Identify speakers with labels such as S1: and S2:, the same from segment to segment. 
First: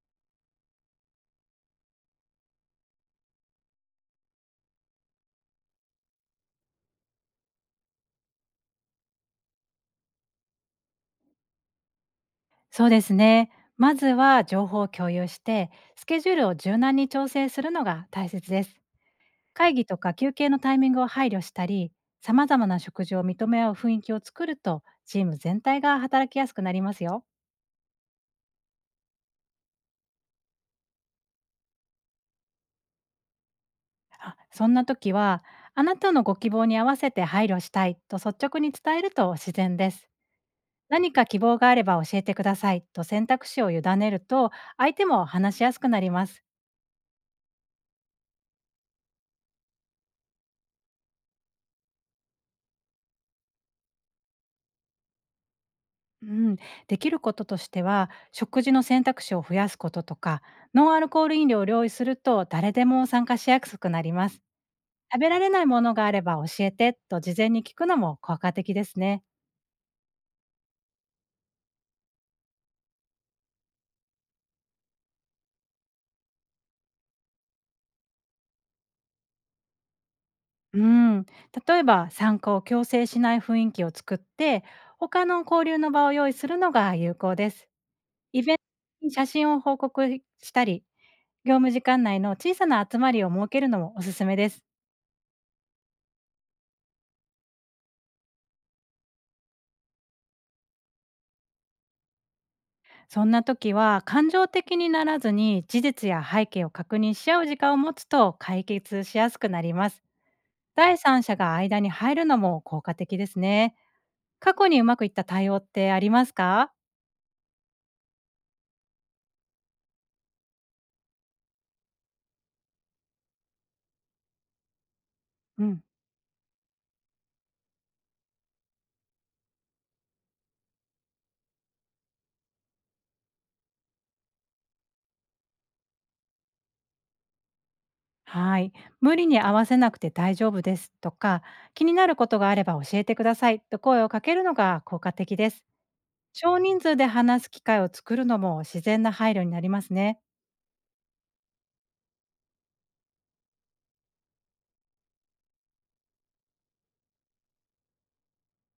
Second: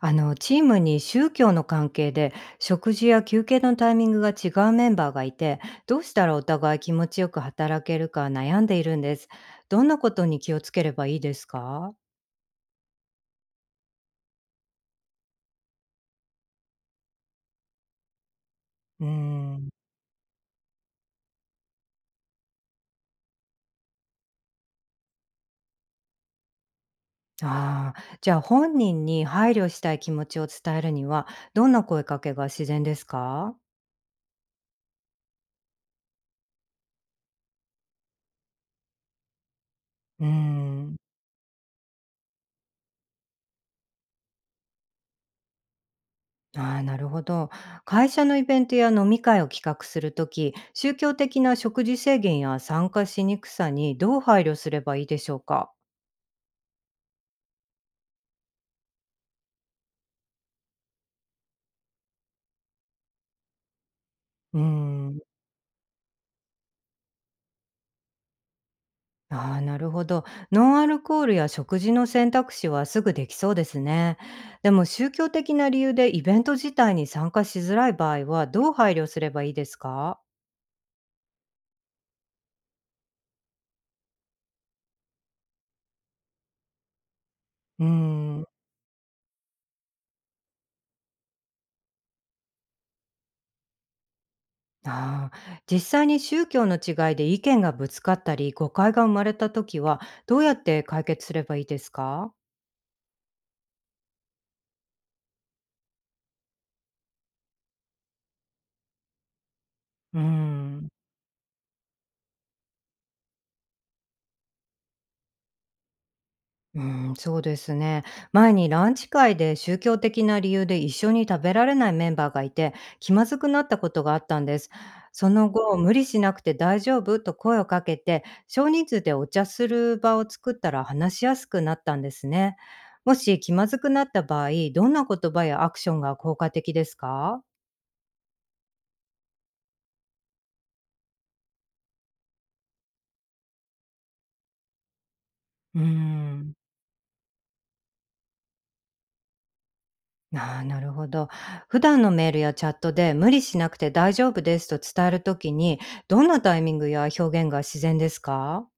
S1: あのチームに宗教の関係で食事や休憩のタイミングが違うメンバーがいて、どうしたらお互い気持ちよく働けるか悩んでいるんです。どんなことに気をつければいいですか？
S2: そうですね。まずは情報を共有して、スケジュールを柔軟に調整するのが大切です。
S1: うーん。
S2: 会議とか休憩のタイミングを配慮したり、様々な食事を認め合う雰囲気を作ると、チーム全体が働きやすくなりますよ。
S1: あー、じゃあ本人に配慮したい気持ちを伝えるには、どんな声かけが自然ですか？
S2: あ、そんな時は、あなたのご希望に合わせて配慮したいと率直に伝えると自然です。
S1: うーん。
S2: 何か希望があれば教えてくださいと選択肢を委ねると、相手も話しやすくなります。
S1: あー、なるほど。会社のイベントや飲み会を企画するとき、宗教的な食事制限や参加しにくさにどう配慮すればいいでしょうか？
S2: うん、できることとしては食事の選択肢を増やすこととか、ノンアルコール飲料を用意すると誰でも参加しやすくなります。
S1: うーん。
S2: 食べられないものがあれば教えてと事前に聞くのも効果的ですね。
S1: ああ、なるほど。ノンアルコールや食事の選択肢はすぐできそうですね。でも宗教的な理由でイベント自体に参加しづらい場合はどう配慮すればいいですか？
S2: うん、例えば参加を強制しない雰囲気を作って、他の交流の場を用意するのが有効です。
S1: うー
S2: イ
S1: ん。
S2: ベントに写真を報告したり、業務時間内の小さな集まりを設けるのもおすすめです。
S1: ああ、実際に宗教の違いで意見がぶつかったり、誤解が生まれた時は、どうやって解決すればいいですか？
S2: そんな時は、感情的にならずに事実や背景を確認し合う時間を持つと解決しやすくなります。
S1: うーん。
S2: 第三者が間に入るのも効果的ですね。過去にうまくいった対応ってありますか？
S1: うん、そうですね。前にランチ会で宗教的な理由で一緒に食べられないメンバーがいて、気まずくなったことがあったんです。その
S2: う
S1: 後、
S2: ん。
S1: 無理しなくて大丈夫と声をかけて、少人数でお茶する場を作ったら話しやすくなったんですね。もし気まずくなった場合、どんな言葉やアクションが効果的ですか？
S2: はい。無理に合わせなくて大丈夫ですとか、気になることがあれば教えてくださいと声をかけるのが効果的です。
S1: うーん。
S2: 少人数で話す機会を作るのも自然な配慮になりますね。
S1: ああ、なるほど。普段のメールやチャットで無理しなくて大丈夫ですと伝えるときに、どんなタイミングや表現が自然ですか？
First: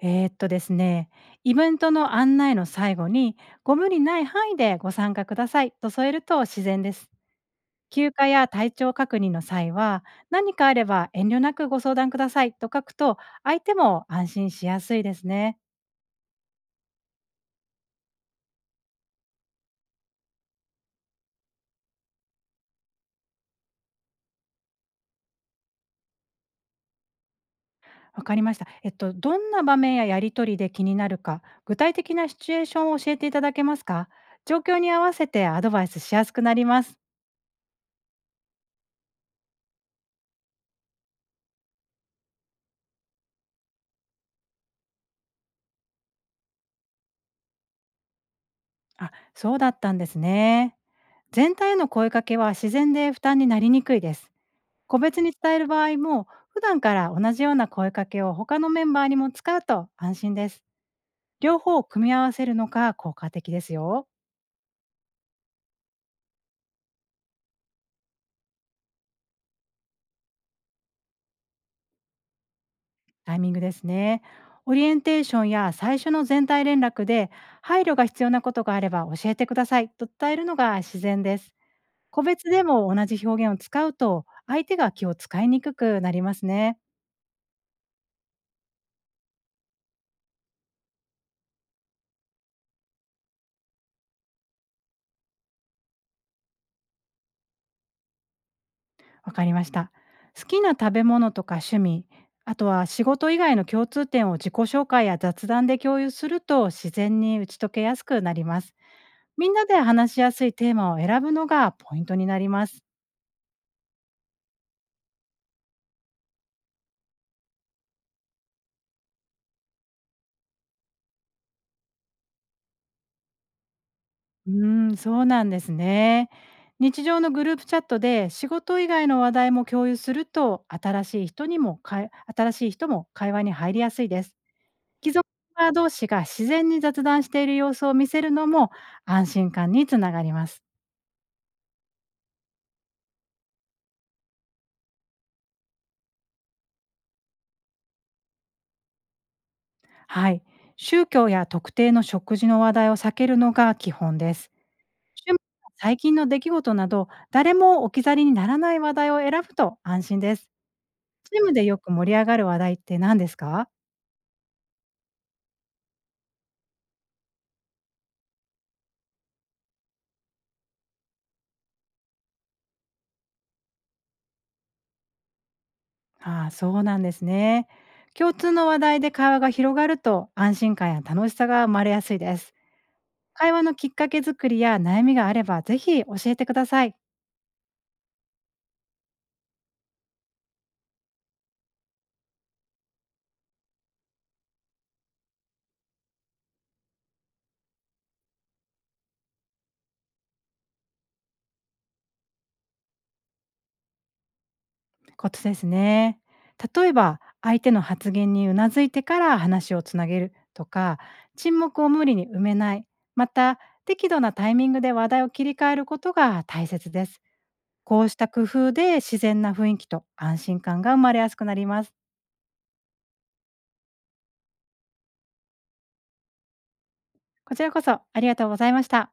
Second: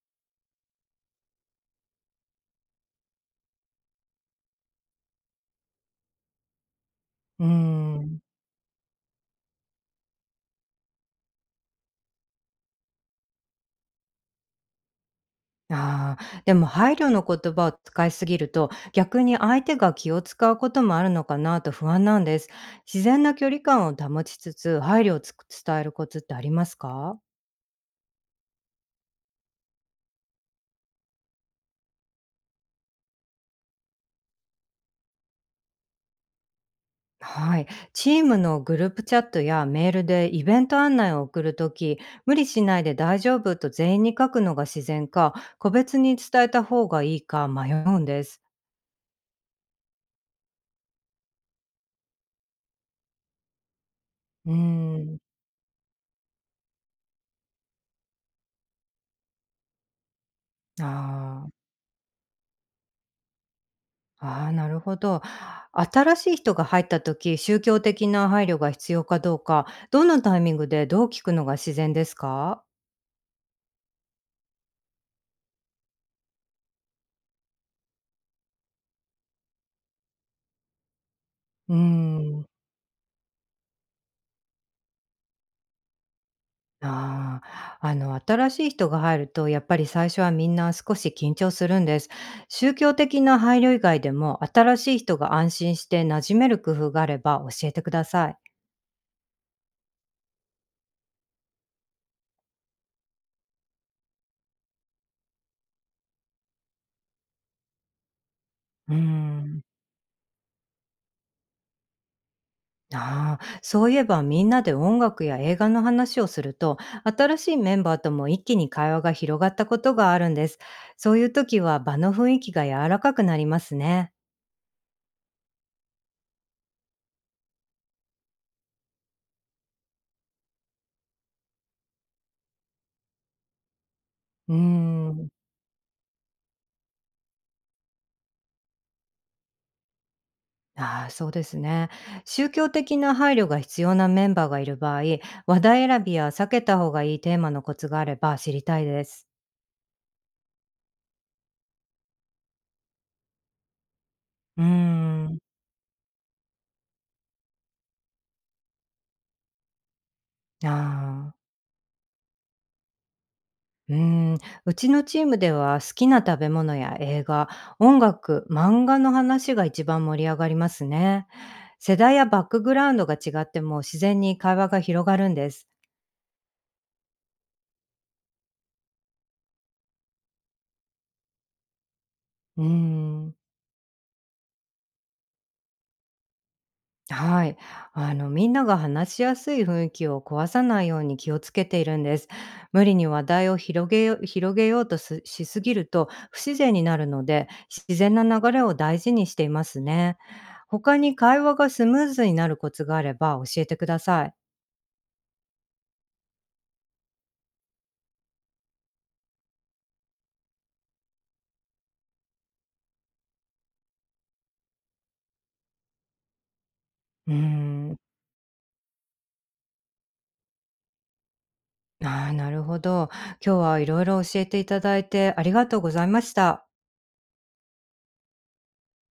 S2: えーっとですね、イベントの案内の最後に、ご無理ない範囲でご参加くださいと添えると自然です。
S1: うー
S2: 休
S1: ん。
S2: 暇や体調確認の際は、何かあれば遠慮なくご相談くださいと書くと、相手も安心しやすいですね。
S1: ああ、でも配慮の言葉を使いすぎると、逆に相手が気を使うこともあるのかなと不安なんです。自然な距離感を保ちつつ、配慮を伝えるコツってありますか？
S2: わかりました。どんな場面ややりとりで気になるか、具体的なシチュエーションを教えていただけますか？状況に合わせてアドバイスしやすくなります。
S1: はい。チームのグループチャットやメールでイベント案内を送るとき、無理しないで大丈夫と全員に書くのが自然か、個別に伝えた方がいいか迷うんです。
S2: あ、そうだったんですね。全体への声かけは自然で負担になりにくいです。
S1: うー
S2: 個
S1: ん。
S2: 別に伝える場合も、普段から同じような声かけを他のメンバーにも使うと安心です。
S1: あー
S2: 両方を組み合わせるのが効果的ですよ。
S1: あー、なるほど。新しい人が入ったとき、宗教的な配慮が必要かどうか、どのタイミングでどう聞くのが自然ですか？
S2: タイミングですね。オリエンテーションや最初の全体連絡で、配慮が必要なことがあれば教えてくださいと伝えるのが自然です。
S1: うー
S2: 個
S1: ん。
S2: 別でも同じ表現を使うと、相手が気を使いにくくなりますね。
S1: ああ、新しい人が入ると、やっぱり最初はみんな少し緊張するんです。宗教的な配慮以外でも、新しい人が安心して馴染める工夫があれば教えてください。
S2: わかりました。好きな食べ物とか趣味、あとは仕事以外の共通点を自己紹介や雑談で共有すると、自然に打ち解けやすくなります。
S1: うー
S2: みん
S1: ん。
S2: なで話しやすいテーマを選ぶのがポイントになります。
S1: ああ、そういえばみんなで音楽や映画の話をすると、新しいメンバーとも一気に会話が広がったことがあるんです。そういう時は場の雰囲気が柔らかくなりますね。
S2: うーん、そうなんですね。日常のグループチャットで仕事以外の話題も共有すると、新しい人も会話に入りやすいです。
S1: うー
S2: 既存
S1: ん。
S2: メンバー同士が自然に雑談している様子を見せるのも、安心感につながります。
S1: ああ、そうですね。宗教的な配慮が必要なメンバーがいる場合、話題選びや避けた方がいいテーマのコツがあれば知りたいです。
S2: はい。宗教や特定の食事の話題を避けるのが基本です。
S1: うー
S2: 趣
S1: ん。
S2: 味や最近の出来事など、誰も置き去りにならない話題を選ぶと安心です。
S1: ああ。
S2: チームでよく盛り上がる話題って何ですか？
S1: うーん。うちのチームでは好きな食べ物や映画、音楽、漫画の話が一番盛り上がりますね。世代やバックグラウンドが違っても自然に会話が広がるんです。
S2: ああ、そうなんですね。共通の話題で会話が広がると、安心感や楽しさが生まれやすいです。
S1: うーん。
S2: 会話のきっかけ作りや悩みがあれば、ぜひ教えてください。
S1: はい。みんなが話しやすい雰囲気を壊さないように気をつけているんです。無理に話題を広げようとしすぎると不自然になるので、自然な流れを大事にしていますね。他に会話がスムーズになるコツがあれば教えてください。
S2: ことですね。例えば、相手の発言にうなずいてから話をつなげるとか、沈黙を無理に埋めない、また、適度なタイミングで話題を切り替えることが大切です。
S1: うーん。
S2: こうした工夫で自然な雰囲気と安心感が生まれやすくなります。
S1: ああ、なるほど。今日はいろいろ教えていただいてありがとうございました。
S2: こちらこそありがとうございました。